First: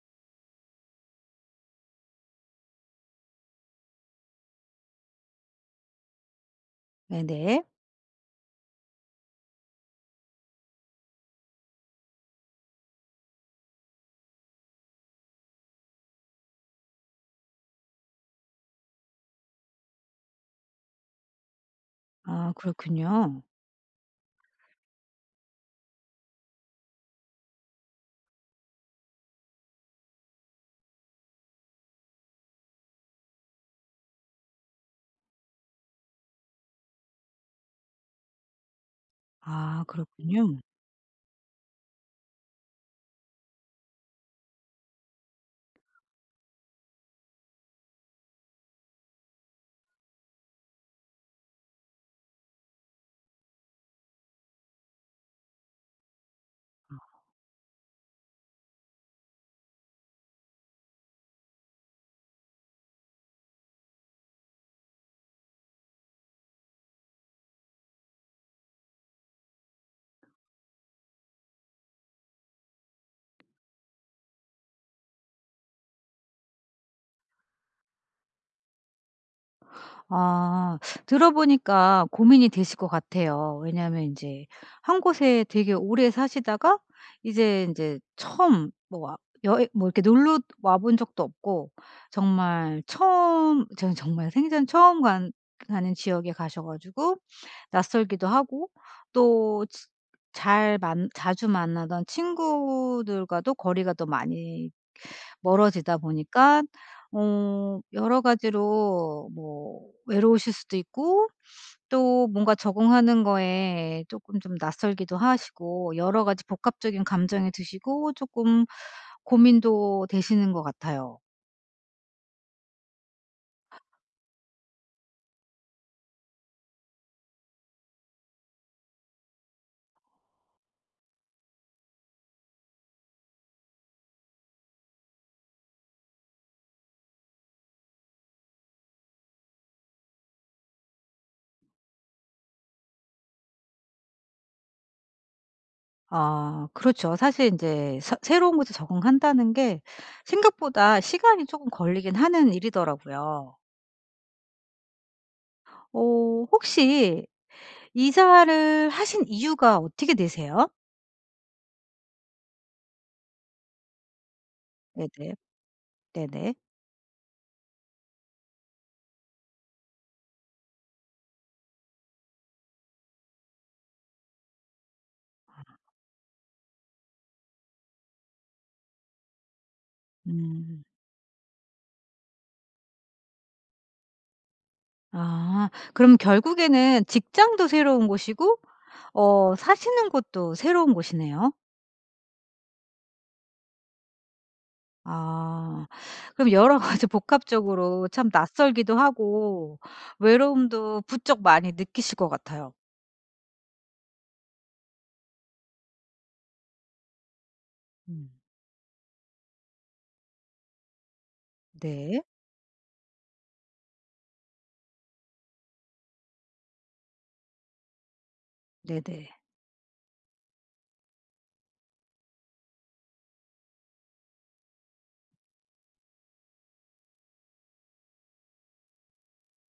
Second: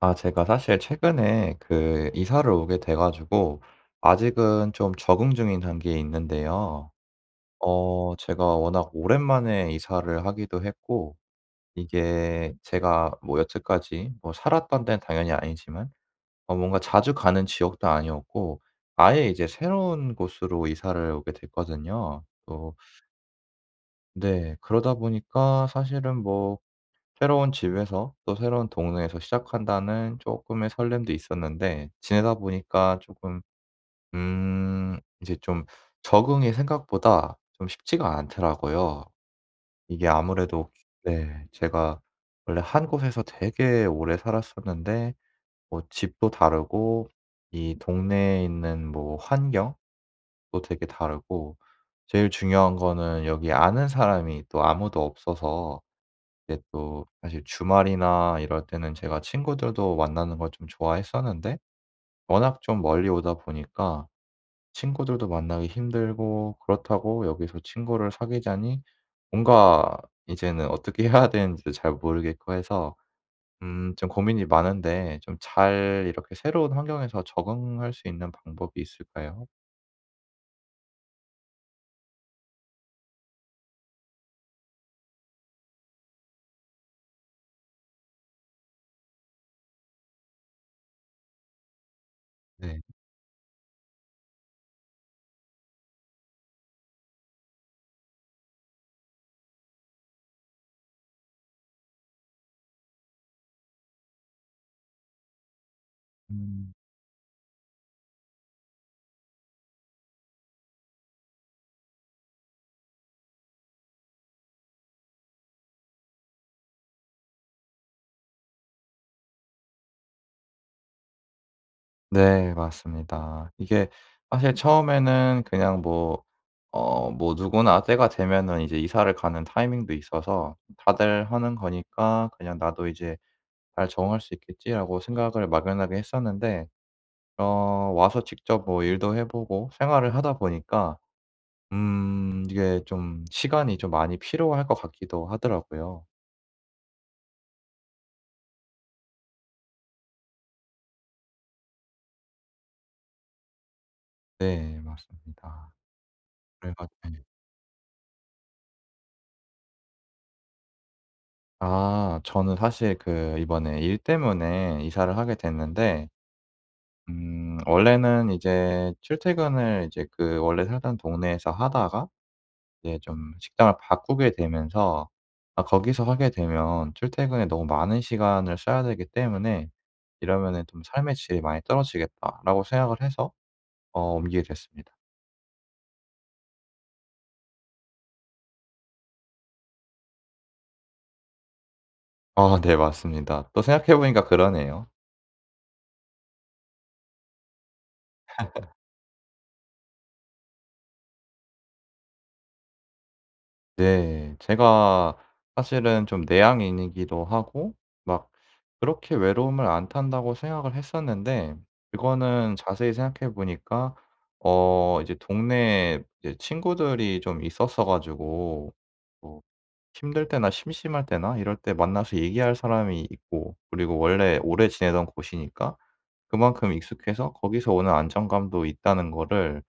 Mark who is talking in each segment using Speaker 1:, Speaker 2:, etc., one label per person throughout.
Speaker 1: 아, 제가 사실 최근에 그 이사를 오게 돼 가지고 아직은 좀 적응 중인 단계에 있는데요.
Speaker 2: 네네.
Speaker 1: 어, 제가 워낙 오랜만에 이사를 하기도 했고, 이게 제가 뭐 여태까지 뭐 살았던 데는 당연히 아니지만 어, 뭔가 자주 가는 지역도 아니었고 아예 이제 새로운 곳으로 이사를 오게 됐거든요.
Speaker 2: 아
Speaker 1: 또
Speaker 2: 그렇군요.
Speaker 1: 네, 그러다 보니까 사실은 뭐 새로운 집에서 또 새로운 동네에서 시작한다는 쪼끔의 설렘도 있었는데, 지내다 보니까 쪼금 이제 좀 적응이 생각보다 좀 쉽지가 않더라고요.
Speaker 2: 아
Speaker 1: 이게
Speaker 2: 그렇군요.
Speaker 1: 아무래도 네, 제가 원래 한 곳에서 되게 오래 살았었는데 뭐 집도 다르고 이 동네에 있는 뭐 환경도 되게 다르고, 제일 중요한 거는 여기 아는 사람이 또 아무도 없어서, 이게 또 사실 주말이나 이럴 때는 제가 친구들도 만나는 걸 좀 좋아했었는데, 워낙 좀 멀리 오다 보니까 친구들도 만나기 힘들고, 그렇다고 여기서 친구를 사귀자니 뭔가 이제는 어떻게 해야 되는지도 잘 모르겠고 해서 좀 고민이 많은데, 좀 잘 이렇게 새로운 환경에서 적응할 수 있는 방법이 있을까요?
Speaker 2: 아 들어보니까 고민이 되실 것 같아요. 왜냐하면 이제 한 곳에 되게 오래 사시다가 이제 처음 뭐 와 여행 뭐 이렇게 놀러 와본 적도 없고
Speaker 1: 네.
Speaker 2: 정말 처음 저는 정말 생전 처음 간 가는 지역에 가셔 가지고 낯설기도 하고 또 잘 만 자주 만나던 친구들과도 거리가 더 많이 멀어지다 보니까
Speaker 1: 음.
Speaker 2: 여러 가지로 뭐 외로우실 수도 있고 또 뭔가 적응하는 거에 조금 좀 낯설기도 하시고 여러 가지 복합적인 감정이 드시고 조금 고민도 되시는 것 같아요.
Speaker 1: 네, 맞습니다. 이게 사실 처음에는 그냥 뭐 어, 뭐 누구나 때가 되면은 이제 이사를 가는 타이밍도 있어서 다들 하는 거니까 '그냥 나도 이제 잘 적응할 수 있겠지.'라고 생각을 막연하게 했었는데, 어, 와서 직접 뭐 일도 해 보고 생활을 하다 보니까 이게 좀 시간이 좀 많이 필요할 것 같기도 하더라고요.
Speaker 2: 아 그렇죠. 사실 이제 서 새로운 곳에 적응한다는 게 생각보다 시간이 조금 걸리긴 하는 일이더라고요.
Speaker 1: 네, 맞습니다.
Speaker 2: 어
Speaker 1: 그래 가지고
Speaker 2: 혹시 이사를 하신 이유가 어떻게 되세요?
Speaker 1: 아, 저는 사실 그 이번에 일 때문에 이사를
Speaker 2: 네네.
Speaker 1: 하게 됐는데,
Speaker 2: 네네.
Speaker 1: 원래는 이제 출퇴근을 이제 그 원래 살던 동네에서 하다가 이제 좀 식당을 바꾸게 되면서 아, 거기서 하게 되면 출퇴근에 너무 많은 시간을 써야 되기 때문에 '이러면은 좀
Speaker 2: 음.
Speaker 1: 삶의 질이 많이 떨어지겠다.'라고 생각을 해서 어, 옮기게 됐습니다.
Speaker 2: 아 그럼 결국에는 직장도 새로운 곳이고 사시는 곳도 새로운 곳이네요.
Speaker 1: 아 네, 맞습니다. 또 생각해 보니까 그러네요.
Speaker 2: 아 그럼 여러 가지 복합적으로 참 낯설기도 하고 외로움도 부쩍 많이 느끼실 것 같아요.
Speaker 1: 네. 제가 사실은 좀 내향인이기도 하고
Speaker 2: 음.
Speaker 1: 막 그렇게 외로움을 안 탄다고 생각을 했었는데,
Speaker 2: 네.
Speaker 1: 그거는 자세히 생각해 보니까 어, 이제 동네에 이제 친구들이 좀 있었어 가지고
Speaker 2: 네네.
Speaker 1: 뭐 힘들 때나 심심할 때나 이럴 때 만나서 얘기할 사람이 있고, 그리고 원래 오래 지내던 곳이니까 그만큼 익숙해서 거기서 오는 안정감도 있다는 거를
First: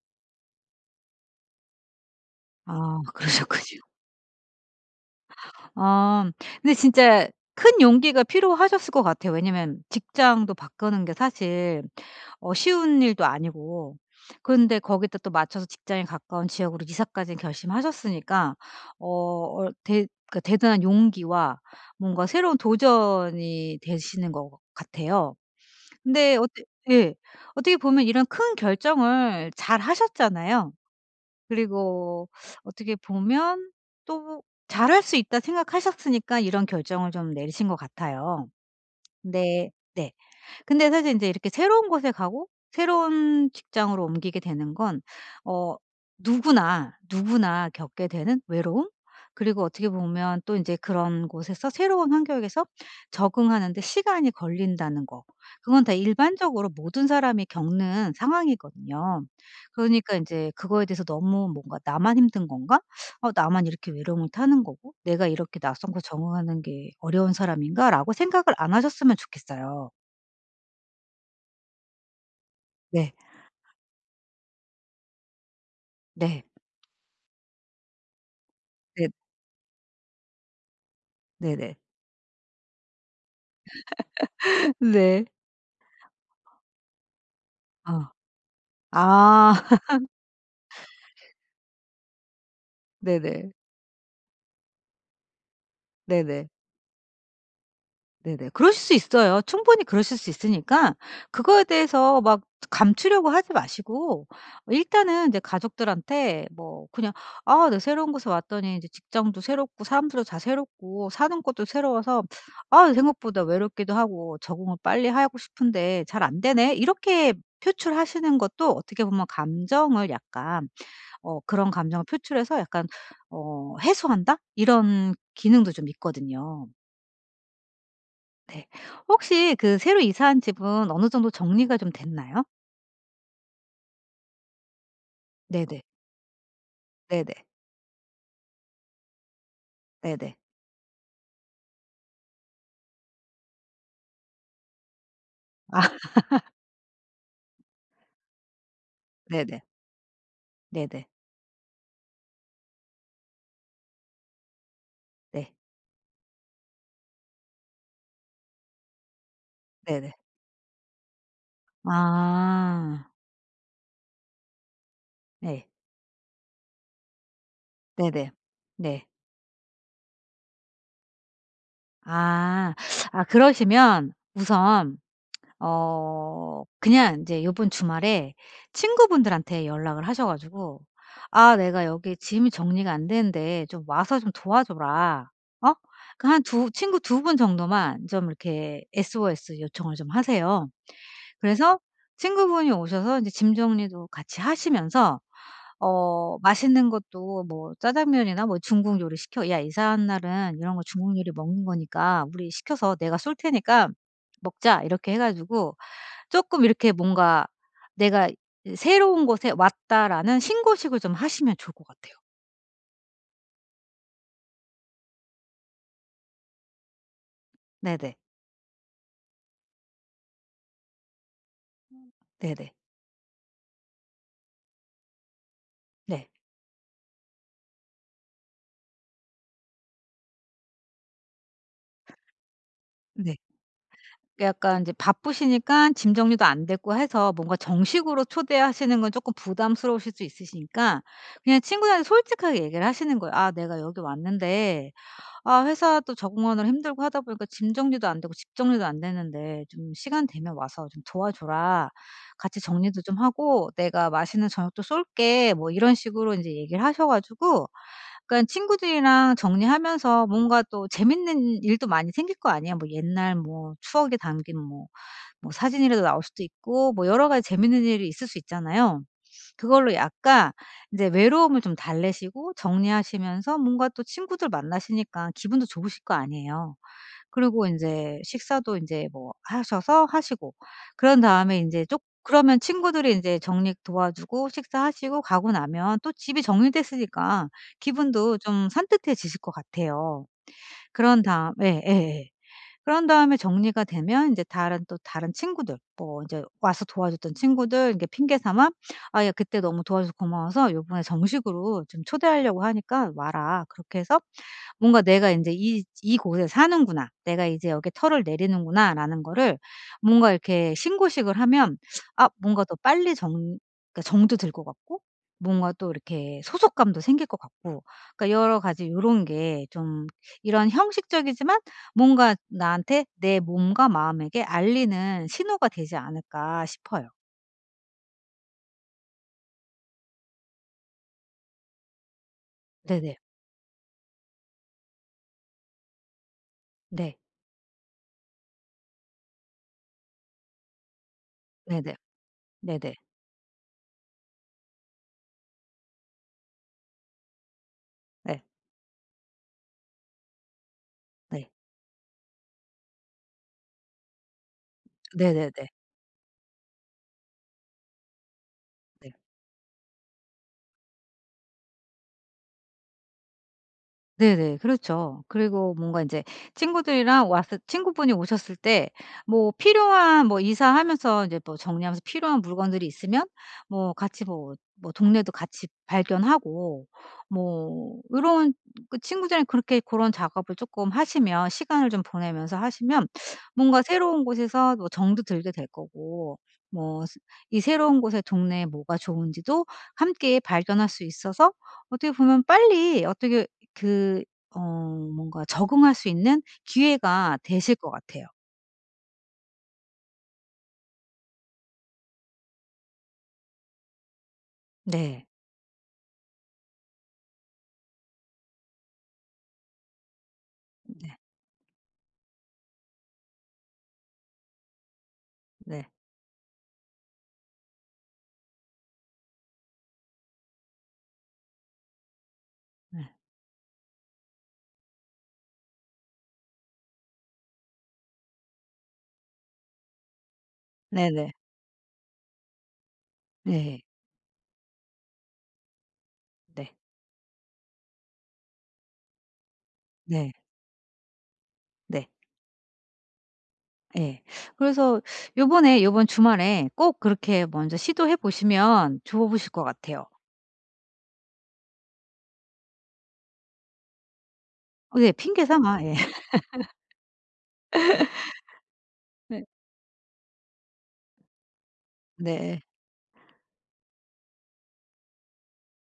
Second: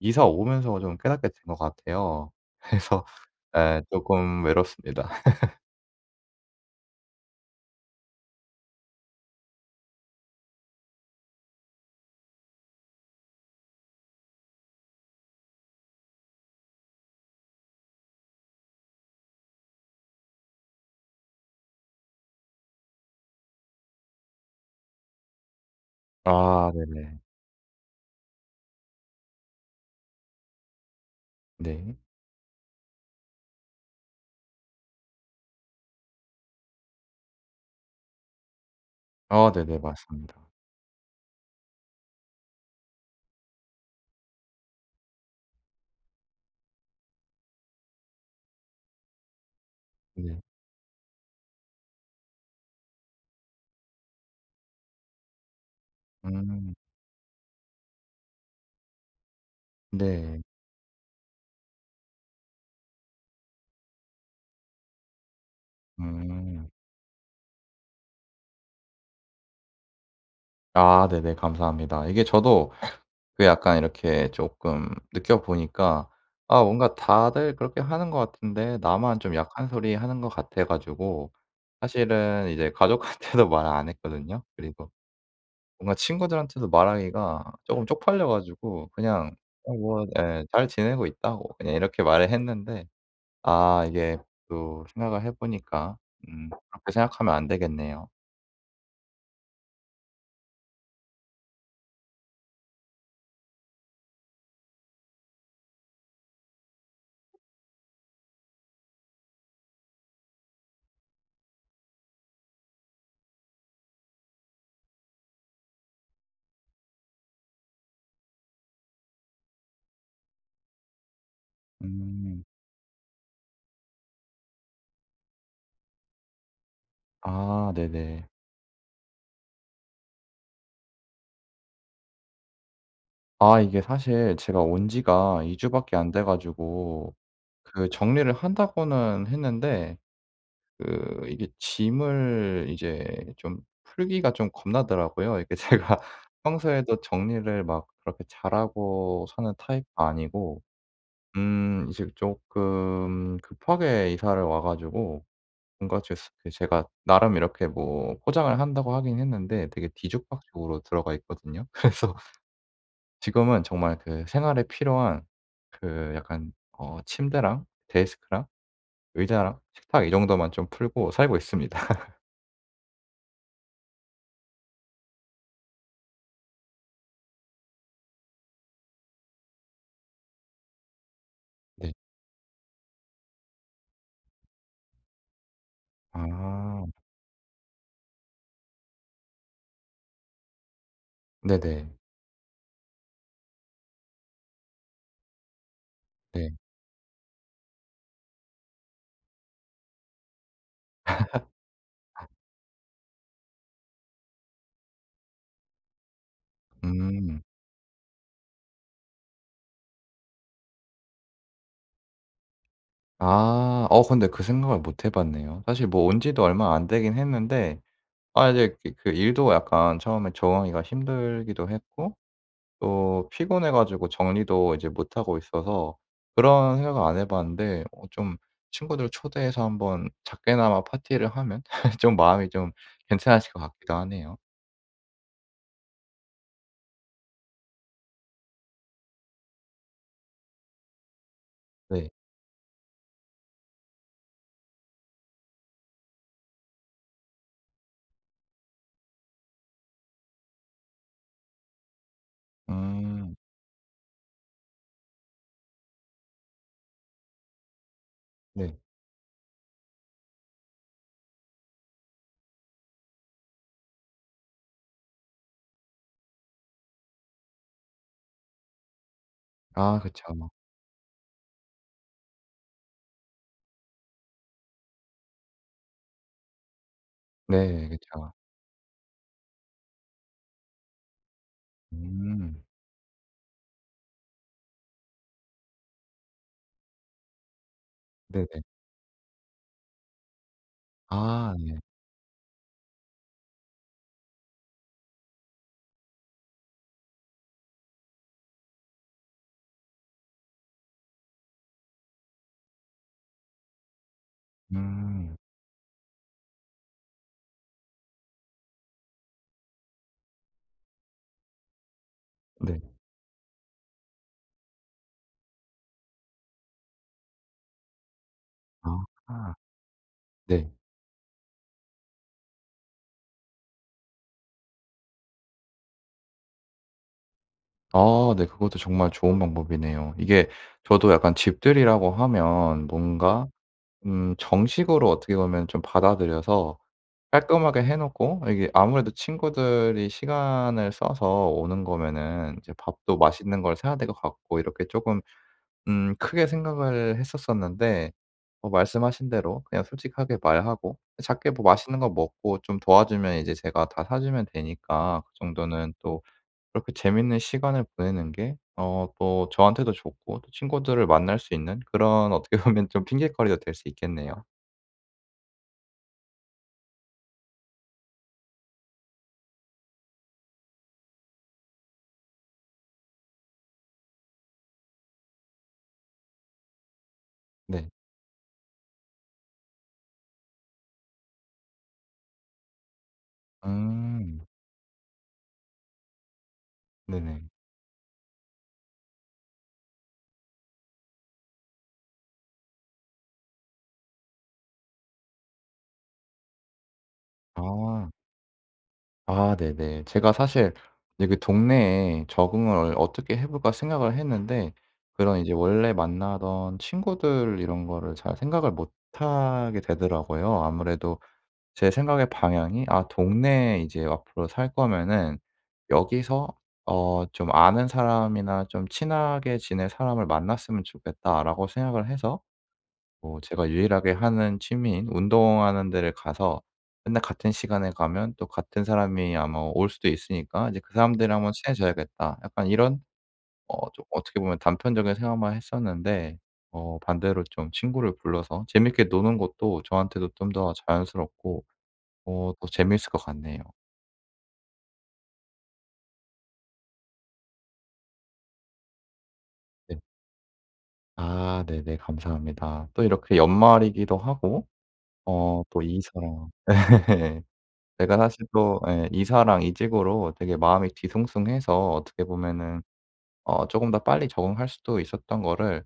Speaker 1: 이사 오면서 좀 깨닫게 된 것 같아요.
Speaker 2: 아
Speaker 1: 그래서
Speaker 2: 그러셨군요.
Speaker 1: 예. 조금 외롭습니다.
Speaker 2: 아. 근데 진짜 큰 용기가 필요하셨을 것 같아요. 왜냐면 직장도 바꾸는 게 사실 쉬운 일도 아니고 근데 거기다 또 맞춰서 직장에 가까운 지역으로 이사까지 결심하셨으니까 어 어 대 그 대단한 용기와 뭔가 새로운 도전이 되시는 것 같아요. 근데 어떻
Speaker 1: 아
Speaker 2: 예.
Speaker 1: 네네.
Speaker 2: 어떻게 보면 이런 큰 결정을 잘하셨잖아요.
Speaker 1: 네.
Speaker 2: 그리고 어떻게 보면 또 '잘할 수 있다.' 생각하셨으니까 이런 결정을 좀 내리신 것 같아요.
Speaker 1: 아
Speaker 2: 근데
Speaker 1: 네네.
Speaker 2: 네.
Speaker 1: 맞습니다.
Speaker 2: 근데 사실 인제 이렇게 새로운 곳에 가고 새로운 직장으로 옮기게 되는 건 어 누구나, 누구나 겪게 되는 외로움 그리고 어떻게
Speaker 1: 네.
Speaker 2: 보면 또 인제 그런 곳에서 새로운 환경에서 적응하는 데 시간이 걸린다는 거. 그건 다 일반적으로
Speaker 1: 음.
Speaker 2: 모든 사람이 겪는 상황이거든요. 그러니까
Speaker 1: 네.
Speaker 2: 인제 그거에 대해서 너무 뭔가 '나만 힘든 건가? 나만 이렇게 외로움을 타는 거고 내가 이렇게 낯선 곳 적응하는
Speaker 1: 음.
Speaker 2: 게 어려운 사람인가?'라고 생각을 안 하셨으면 좋겠어요.
Speaker 1: 아 네네. 감사합니다. 이게 저도
Speaker 2: 네.
Speaker 1: 그 약간 이렇게 조금 느껴보니까
Speaker 2: 네.
Speaker 1: 아, 뭔가 다들 그렇게 하는 것 같은데
Speaker 2: 네.
Speaker 1: 나만 좀 약한 소리 하는 것 같아 가지고
Speaker 2: 네네.
Speaker 1: 사실은 이제 가족한테도 말 안 했거든요. 그리고
Speaker 2: 네.
Speaker 1: 뭔가 친구들한테도 말하기가 조금
Speaker 2: 어.
Speaker 1: 쪽팔려 가지고 그냥
Speaker 2: 아.
Speaker 1: 어, 뭐 예, "잘 지내고 있다."고 그냥 이렇게 말을 했는데,
Speaker 2: 네네.
Speaker 1: 아, 이게 또 생각을 해 보니까
Speaker 2: 네네.
Speaker 1: 그렇게 생각하면 안 되겠네요.
Speaker 2: 네네. 그러실 수 있어요. 충분히 그러실 수 있으니까 그거에 대해서 막 감추려고 하지 마시고 일단은 이제 가족들한테 뭐 그냥 "아 나 새로운 곳에 왔더니 이제 직장도 새롭고 사람들도 다 새롭고 사는 곳도 새로워서 아 생각보다 외롭기도 하고 적응을 빨리 하고 싶은데 잘 안 되네." 이렇게 표출하시는 것도 어떻게 보면 감정을 약간 그런 감정을
Speaker 1: 음.
Speaker 2: 표출해서 약간 해소한다? 이런 기능도 좀 있거든요.
Speaker 1: 아 네네.
Speaker 2: 네. 혹시 그 새로 이사한 집은 어느 정도 정리가 좀 됐나요?
Speaker 1: 아, 이게 사실 제가 온 지가 2
Speaker 2: 네네.
Speaker 1: 주밖에 안 돼 가지고
Speaker 2: 네네.
Speaker 1: 그 정리를 한다고는 했는데,
Speaker 2: 네네.
Speaker 1: 그 이게 짐을 이제 좀 풀기가 좀 겁나더라고요. 이게
Speaker 2: 아
Speaker 1: 제가 평소에도 정리를 막 그렇게 잘하고 사는
Speaker 2: 네네.
Speaker 1: 타입도 아니고,
Speaker 2: 네네.
Speaker 1: 이제 조금 급하게 이사를 와 가지고
Speaker 2: 네.
Speaker 1: 뭔가 제 그 제가 나름 이렇게 뭐 포장을 한다고 하긴 했는데 되게
Speaker 2: 네네.
Speaker 1: 뒤죽박죽으로 들어가 있거든요. 그래서
Speaker 2: 아.
Speaker 1: 지금은 정말 그 생활에 필요한
Speaker 2: 네.
Speaker 1: 그 약간 어, 침대랑
Speaker 2: 네네.
Speaker 1: 데스크랑
Speaker 2: 네.
Speaker 1: 의자랑 식탁 이 정도만 좀 풀고 살고 있습니다.
Speaker 2: 아. 아 그러시면 우선 그냥 이제 요번 주말에 친구분들한테 연락을 하셔 가지고 "아 내가
Speaker 1: 네.
Speaker 2: 여기 짐이 정리가 안 되는데 좀 와서 좀 도와줘라." 어? 그 한 두
Speaker 1: 아.
Speaker 2: 친구 두 분 정도만 좀 이렇게 SOS 요청을 좀 하세요. 그래서
Speaker 1: 네네.
Speaker 2: 친구분이 오셔서 이제 짐 정리도 같이 하시면서
Speaker 1: 네.
Speaker 2: 맛있는 것도 뭐 짜장면이나 뭐 중국 요리 시켜 "야 이사한 날은 이런 거 중국 요리 먹는 거니까 우리 시켜서 내가 쏠 테니까 먹자." 이렇게 해 가지고 쪼끔 이렇게
Speaker 1: 음.
Speaker 2: 뭔가 '내가 이 새로운 곳에 왔다.'라는 신고식을 좀 하시면 좋을 것 같아요.
Speaker 1: 아. 어, 근데 그 생각을 못 해 봤네요. 사실 뭐 온 지도 얼마 안 되긴 했는데,
Speaker 2: 네네.
Speaker 1: 아, 이제 그 일도 약간 처음에 적응하기가 힘들기도 했고
Speaker 2: 네네.
Speaker 1: 또 피곤해 가지고 정리도 이제 못하고 있어서
Speaker 2: 네.
Speaker 1: 그런 생각을 안 해 봤는데, 어, 좀 친구들 초대해서 한번 작게나마 파티를 하면 좀 마음이 좀
Speaker 2: 네.
Speaker 1: 괜찮아질 것 같기도 하네요.
Speaker 2: 약간 이제 바쁘시니까 짐 정리도 안 됐고 해서 뭔가 정식으로 초대하시는 건 쪼끔 부담스러우실 수 있으시니까 그냥 친구들한테
Speaker 1: 네.
Speaker 2: 솔직하게 얘기를 하시는 거예요. "아 내가 여기 왔는데 아 회사도 적응하느라 힘들고 하다 보니까 짐 정리도 안 되고 집 정리도 안 되는데 좀 "시간 되면 와서 좀 도와줘라. 같이 정리도 좀
Speaker 1: 음.
Speaker 2: 하고 내가 맛있는 저녁도 쏠게." 뭐 이런 식으로 이제 얘기를 하셔 가지고 그러니까
Speaker 1: 네.
Speaker 2: 친구들이랑 정리하면서 뭔가 또 재밌는 일도 많이 생길 거 아니에요. 뭐 옛날 뭐 추억이 담긴 뭐 뭐 사진이라도 나올 수도 있고 뭐 여러 가지 재밌는 일이 있을 수 있잖아요. 그걸로
Speaker 1: 아 그쵸.
Speaker 2: 약간 이제 외로움을 좀 달래시고 정리하시면서 뭔가 또 친구들 만나시니까 기분도 좋으실 거 아니에요. 그리고
Speaker 1: 네
Speaker 2: 인제
Speaker 1: 그쵸.
Speaker 2: 식사도 인제 뭐 하셔서 하시고 그런 다음에 인제 쪼 그러면
Speaker 1: 음.
Speaker 2: 친구들이 인제 정리 도와주고 식사하시고 가고 나면 또 집이 정리됐으니까 기분도
Speaker 1: 네네.
Speaker 2: 좀 산뜻해지실 것 같아요. 그런 다음
Speaker 1: 아 네.
Speaker 2: 예 예예. 그런 다음에 정리가 되면 이제 다른 또 다른 친구들 뭐 이제 와서 도와줬던 친구들 이렇게 핑계 삼아 "아 야 그때 너무 도와줘서 고마워서 요번에 정식으로 좀 초대하려고 하니까 와라." 그렇게 해서 뭔가 '내가
Speaker 1: 음.
Speaker 2: 이제 이 이곳에 사는구나. 내가 이제 여기 털을 내리는구나.'라는 거를 뭔가 이렇게 신고식을 하면 아 뭔가 더
Speaker 1: 네.
Speaker 2: 빨리 정 그러니까 정도 들 것 같고 뭔가 또 이렇게 소속감도 생길 것 같고 그러니까 여러 가지 요런
Speaker 1: 아
Speaker 2: 게 좀 이런
Speaker 1: 네.
Speaker 2: 형식적이지만 뭔가 나한테 내 몸과 마음에게 알리는 신호가 되지 않을까 싶어요.
Speaker 1: 아 네, 그것도 정말 좋은 방법이네요. 이게 저도 약간 집들이라고 하면
Speaker 2: 네네.
Speaker 1: 뭔가 정식으로 어떻게 보면 좀 받아들여서
Speaker 2: 네.
Speaker 1: 깔끔하게 해 놓고, 이게 아무래도 친구들이 시간을 써서 오는
Speaker 2: 네네.
Speaker 1: 거면은 이제
Speaker 2: 네네.
Speaker 1: 밥도 맛있는 걸 사야 될 것 같고 이렇게 쪼금 크게 생각을 했었었는데,
Speaker 2: 네.
Speaker 1: 어, 말씀하신 대로 그냥 솔직하게 말하고
Speaker 2: 네.
Speaker 1: 작게 뭐 맛있는 거 먹고 좀 도와주면 이제 제가 다 사주면 되니까 그
Speaker 2: 네네네.
Speaker 1: 정도는 또 그렇게 재밌는 시간을 보내는 게 어,
Speaker 2: 네.
Speaker 1: 또 저한테도 좋고 또 친구들을 만날 수 있는 그런 어떻게 보면 좀 핑곗거리가 될 수 있겠네요.
Speaker 2: 네네. 그렇죠. 그리고 뭔가 인제 친구들이랑 왔을 친구분이 오셨을 때 뭐 필요한 뭐 이사하면서 인제 뭐 정리하면서 필요한 물건들이 있으면 뭐 같이 뭐 뭐 동네도 같이 발견하고
Speaker 1: 네.
Speaker 2: 뭐 요런 그 친구들이랑 그렇게 고런 작업을 쪼끔 하시면 시간을 좀 보내면서 하시면 뭔가 새로운
Speaker 1: 음.
Speaker 2: 곳에서 뭐 정도 들게 될 거고 뭐 스
Speaker 1: 네네.
Speaker 2: 이 새로운 곳의 동네에 뭐가 좋은지도 함께 발견할 수 있어서 어떻게 보면 빨리 어떻게 그 어 뭔가 적응할 수 있는 기회가 되실 것
Speaker 1: 아.
Speaker 2: 같아요.
Speaker 1: 아 네네. 제가 사실 이제 그 동네에 적응을 어떻게 해 볼까 생각을 했는데,
Speaker 2: 네.
Speaker 1: 그런 이제 원래 만나던 친구들 이런 거를 잘 생각을 못 하게 되더라고요.
Speaker 2: 네.
Speaker 1: 아무래도 제 생각의 방향이 '아, 동네에 이제 앞으로 살 거면은
Speaker 2: 네.
Speaker 1: 여기서 어, 좀 아는 사람이나 좀 친하게 지낼 사람을 만났으면 좋겠다.'라고 생각을 해서
Speaker 2: 네.
Speaker 1: 뭐 제가 유일하게 하는 취미인 운동하는 데를 가서 맨날 같은 시간에 가면 또 같은 사람이 아마 올 수도 있으니까 '이제 그
Speaker 2: 네네.
Speaker 1: 사람들이랑 한번 친해져야겠다.' 약간 이런
Speaker 2: 네.
Speaker 1: 어, 좀 어떻게 보면 단편적인 생각만 했었는데,
Speaker 2: 네.
Speaker 1: 어, 반대로 좀 친구를 불러서 재밌게 노는 것도 저한테도
Speaker 2: 네.
Speaker 1: 좀 더 자연스럽고
Speaker 2: 네.
Speaker 1: 어, 더 재미있을 것 같네요.
Speaker 2: 예. 그래서 요번 주말에 꼭 그렇게 먼저 시도해 보시면 좋으실 것
Speaker 1: 네.
Speaker 2: 같아요.
Speaker 1: 아 네네. 감사합니다. 또 이렇게 연말이기도 하고
Speaker 2: 네. 핑계
Speaker 1: 어, 또
Speaker 2: 삼아. 예.
Speaker 1: 이 사람 예. 제가 사실 또 예,
Speaker 2: 네.
Speaker 1: 이사랑 이직으로 되게 마음이 뒤숭숭해서 어떻게
Speaker 2: 네.
Speaker 1: 보면은 어금더 빨리 적응할 수도 있었던 거를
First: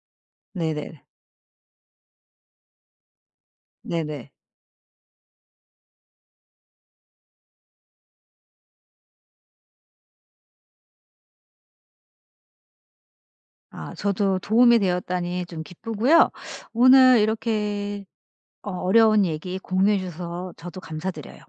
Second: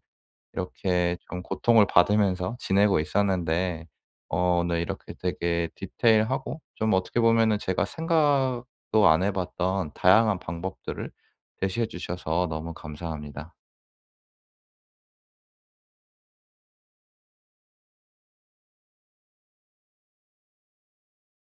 Speaker 2: 네네.
Speaker 1: 이렇게 좀 고통을 받으면서 지내고 있었는데,
Speaker 2: 네네.
Speaker 1: 어, 오늘 이렇게 되게 디테일하고 좀 어떻게 보면은 제가 생각도 안 해 봤던 다양한 방법들을 제시해 주셔서 너무 감사합니다.
Speaker 2: 아 저도 도움이 되었다니 좀 기쁘고요. 오늘 이렇게 어려운 얘기 공유해 주셔서 저도 감사드려요.